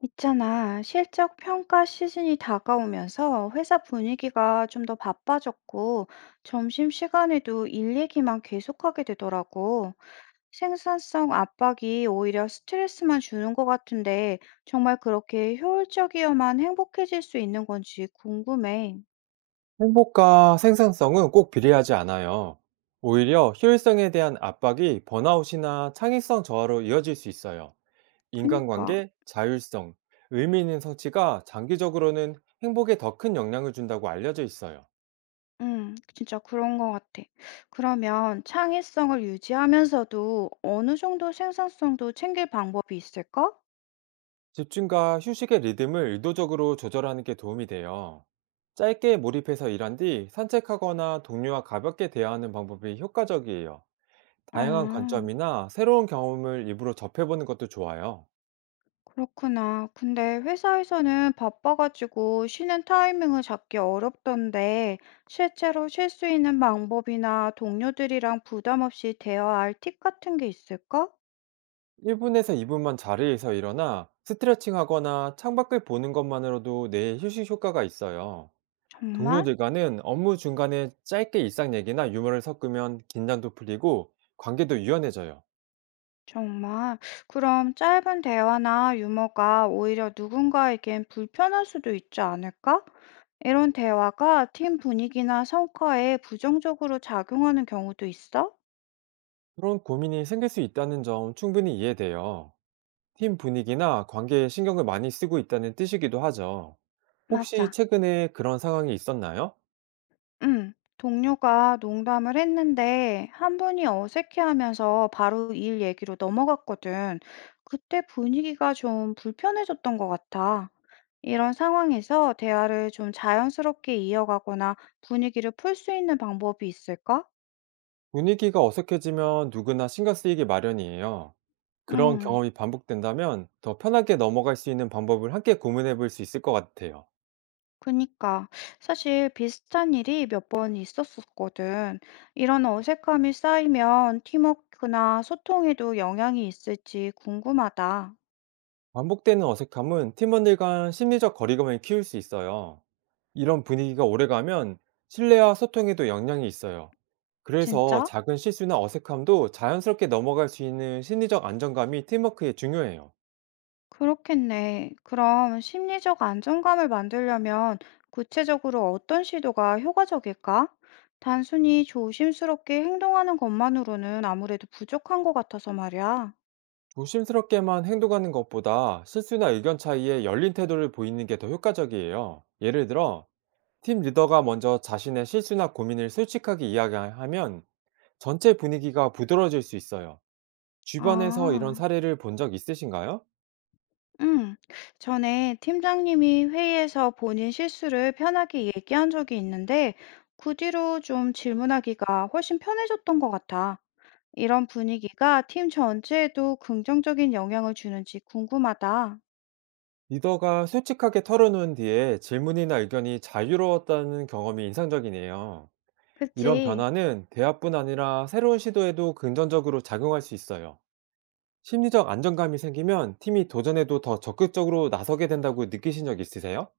있잖아, 실적 평가 시즌이 다가오면서 회사 분위기가 좀 더 바빠졌고, 점심시간에도 일 얘기만 계속하게 되더라고. 생산성 압박이 오히려 스트레스만 주는 것 같은데, 정말 그렇게 효율적이어만 행복해질 수 있는 건지 궁금해. 행복과 생산성은 꼭 비례하지 않아요. 오히려 효율성에 대한 압박이 번아웃이나 창의성 저하로 이어질 수 있어요. 그니까, 인간관계, 자율성, 의미 있는 성취가 장기적으로는 행복에 더 큰 영향을 준다고 알려져 있어요. 진짜 그런 것 같아. 그러면 창의성을 유지하면서도 어느 정도 생산성도 챙길 방법이 있을까? 집중과 휴식의 리듬을 의도적으로 조절하는 게 도움이 돼요. 짧게 몰입해서 일한 뒤 산책하거나 동료와 가볍게 대화하는 방법이 효과적이에요. 다양한 음. 관점이나 새로운 경험을 입으로 접해보는 것도 좋아요. 그렇구나. 근데 회사에서는 바빠가지고 쉬는 타이밍을 잡기 어렵던데, 실제로 쉴 수 있는 방법이나 동료들이랑 부담 없이 대화할 팁 같은 게 있을까? 1분에서 2분만 자리에서 일어나 스트레칭 하거나 창밖을 보는 것만으로도 뇌에 휴식 효과가 있어요. 정말? 동료들과는 업무 중간에 짧게 일상 얘기나 유머를 섞으면 긴장도 풀리고 관계도 유연해져요. 정말. 그럼 짧은 대화나 유머가 오히려 누군가에겐 불편할 수도 있지 않을까? 이런 대화가 팀 분위기나 성과에 부정적으로 작용하는 경우도 있어? 그런 고민이 생길 수 있다는 점 충분히 이해돼요. 팀 분위기나 관계에 신경을 많이 쓰고 있다는 뜻이기도 하죠. 혹시 맞아. 최근에 그런 상황이 있었나요? 응, 동료가 농담을 했는데 한 분이 어색해하면서 바로 일 얘기로 넘어갔거든. 그때 분위기가 좀 불편해졌던 것 같아. 이런 상황에서 대화를 좀 자연스럽게 이어가거나 분위기를 풀 수 있는 방법이 있을까? 분위기가 어색해지면 누구나 신경 쓰이기 마련이에요. 그런 음, 경험이 반복된다면 더 편하게 넘어갈 수 있는 방법을 함께 고민해 볼 수 있을 것 같아요. 그니까. 사실 비슷한 일이 몇 번 있었었거든. 이런 어색함이 쌓이면 팀워크나 소통에도 영향이 있을지 궁금하다. 반복되는 어색함은 팀원들 간 심리적 거리감을 키울 수 있어요. 이런 분위기가 오래가면 신뢰와 소통에도 영향이 있어요. 그래서 진짜? 작은 실수나 어색함도 자연스럽게 넘어갈 수 있는 심리적 안정감이 팀워크에 중요해요. 그렇겠네. 그럼 심리적 안정감을 만들려면 구체적으로 어떤 시도가 효과적일까? 단순히 조심스럽게 행동하는 것만으로는 아무래도 부족한 것 같아서 말이야. 조심스럽게만 행동하는 것보다 실수나 의견 차이에 열린 태도를 보이는 게 더 효과적이에요. 예를 들어, 팀 리더가 먼저 자신의 실수나 고민을 솔직하게 이야기하면 전체 분위기가 부드러워질 수 있어요. 주변에서 이런 아, 사례를 본 적 있으신가요? 음. 전에 팀장님이 회의에서 본인 실수를 편하게 얘기한 적이 있는데, 그 뒤로 좀 질문하기가 훨씬 편해졌던 것 같아. 이런 분위기가 팀 전체에도 긍정적인 영향을 주는지 궁금하다. 리더가 솔직하게 털어놓은 뒤에 질문이나 의견이 자유로웠다는 경험이 인상적이네요. 이런 그치? 변화는 대화뿐 아니라 새로운 시도에도 긍정적으로 작용할 수 있어요. 심리적 안정감이 생기면 팀이 도전에도 더 적극적으로 나서게 된다고 느끼신 적 있으세요?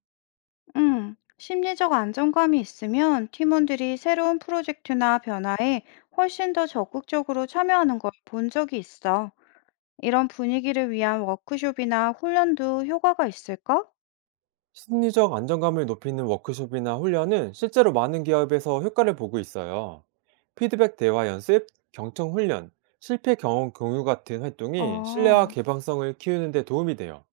심리적 안정감이 있으면 팀원들이 새로운 프로젝트나 변화에 훨씬 더 적극적으로 참여하는 걸 본 적이 있어. 이런 분위기를 위한 워크숍이나 훈련도 효과가 있을까? 심리적 안정감을 높이는 워크숍이나 훈련은 실제로 많은 기업에서 효과를 보고 있어요. 피드백 대화 연습, 경청 훈련, 실패 경험 공유 같은 활동이 신뢰와 아, 개방성을 키우는 데 도움이 돼요.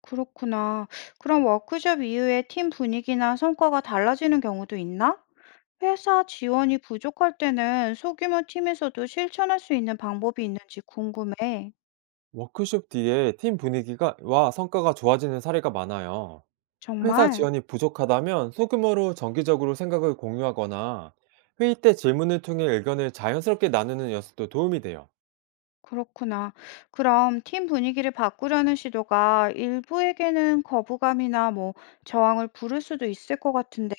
그렇구나. 그럼 워크숍 이후에 팀 분위기나 성과가 달라지는 경우도 있나? 회사 지원이 부족할 때는 소규모 팀에서도 실천할 수 있는 방법이 있는지 궁금해. 워크숍 뒤에 팀 분위기가 와 성과가 좋아지는 사례가 많아요. 회사 정말? 지원이 부족하다면 소규모로 정기적으로 생각을 공유하거나 회의 때 질문을 통해 의견을 자연스럽게 나누는 연습도 도움이 돼요. 그렇구나. 그럼 팀 분위기를 바꾸려는 시도가 일부에게는 거부감이나 뭐 저항을 부를 수도 있을 것 같은데,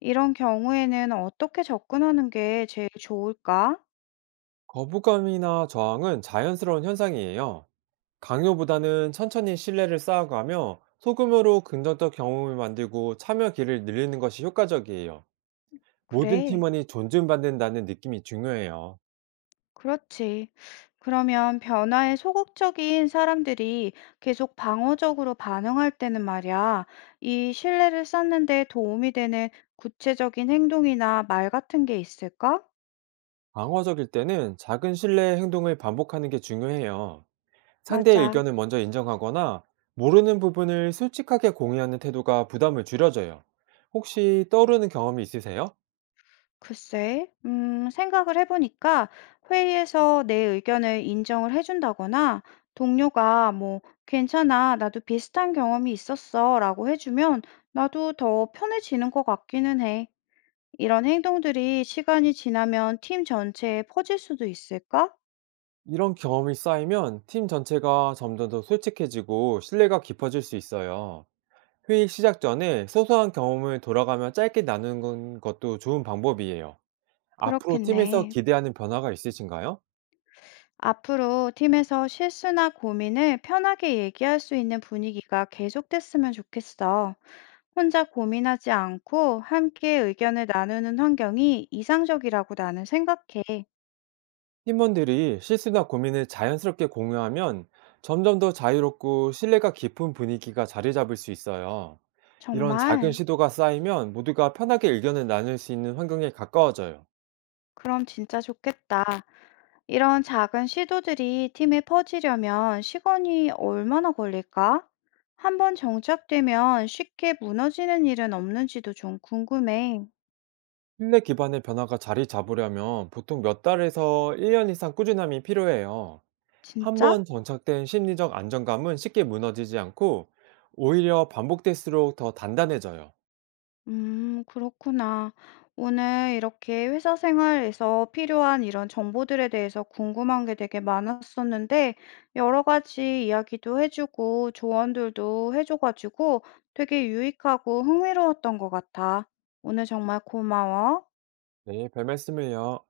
이런 경우에는 어떻게 접근하는 게 제일 좋을까? 거부감이나 저항은 자연스러운 현상이에요. 강요보다는 천천히 신뢰를 쌓아가며 소규모로 긍정적 경험을 만들고 참여기를 늘리는 것이 효과적이에요. 모든 그래, 팀원이 존중받는다는 느낌이 중요해요. 그렇지. 그러면 변화에 소극적인 사람들이 계속 방어적으로 반응할 때는 말이야, 이 신뢰를 쌓는 데 도움이 되는 구체적인 행동이나 말 같은 게 있을까? 방어적일 때는 작은 신뢰 행동을 반복하는 게 중요해요. 상대의 맞아. 의견을 먼저 인정하거나 모르는 부분을 솔직하게 공유하는 태도가 부담을 줄여줘요. 혹시 떠오르는 경험이 있으세요? 글쎄, 생각을 해보니까 회의에서 내 의견을 인정을 해준다거나 동료가 뭐, 괜찮아, 나도 비슷한 경험이 있었어 라고 해주면 나도 더 편해지는 것 같기는 해. 이런 행동들이 시간이 지나면 팀 전체에 퍼질 수도 있을까? 이런 경험이 쌓이면 팀 전체가 점점 더 솔직해지고 신뢰가 깊어질 수 있어요. 회의 시작 전에 소소한 경험을 돌아가며 짧게 나누는 것도 좋은 방법이에요. 앞으로 팀에서 그렇겠네. 기대하는 변화가 있으신가요? 앞으로 팀에서 실수나 고민을 편하게 얘기할 수 있는 분위기가 계속됐으면 좋겠어. 혼자 고민하지 않고 함께 의견을 나누는 환경이 이상적이라고 나는 생각해. 팀원들이 실수나 고민을 자연스럽게 공유하면 점점 더 자유롭고 신뢰가 깊은 분위기가 자리 잡을 수 있어요. 이런 작은 정말? 시도가 쌓이면 모두가 편하게 의견을 나눌 수 있는 환경에 가까워져요. 그럼 진짜 좋겠다. 이런 작은 시도들이 팀에 퍼지려면 시간이 얼마나 걸릴까? 한번 정착되면 쉽게 무너지는 일은 없는지도 좀 궁금해. 신뢰 기반의 변화가 자리 잡으려면 보통 몇 달에서 1년 이상 꾸준함이 필요해요. 진짜? 한번 정착된 심리적 안정감은 쉽게 무너지지 않고 오히려 반복될수록 더 단단해져요. 그렇구나. 오늘 이렇게 회사 생활에서 필요한 이런 정보들에 대해서 궁금한 게 되게 많았었는데, 여러 가지 이야기도 해주고, 조언들도 해줘가지고, 되게 유익하고 흥미로웠던 것 같아. 오늘 정말 고마워. 네, 별 말씀을요.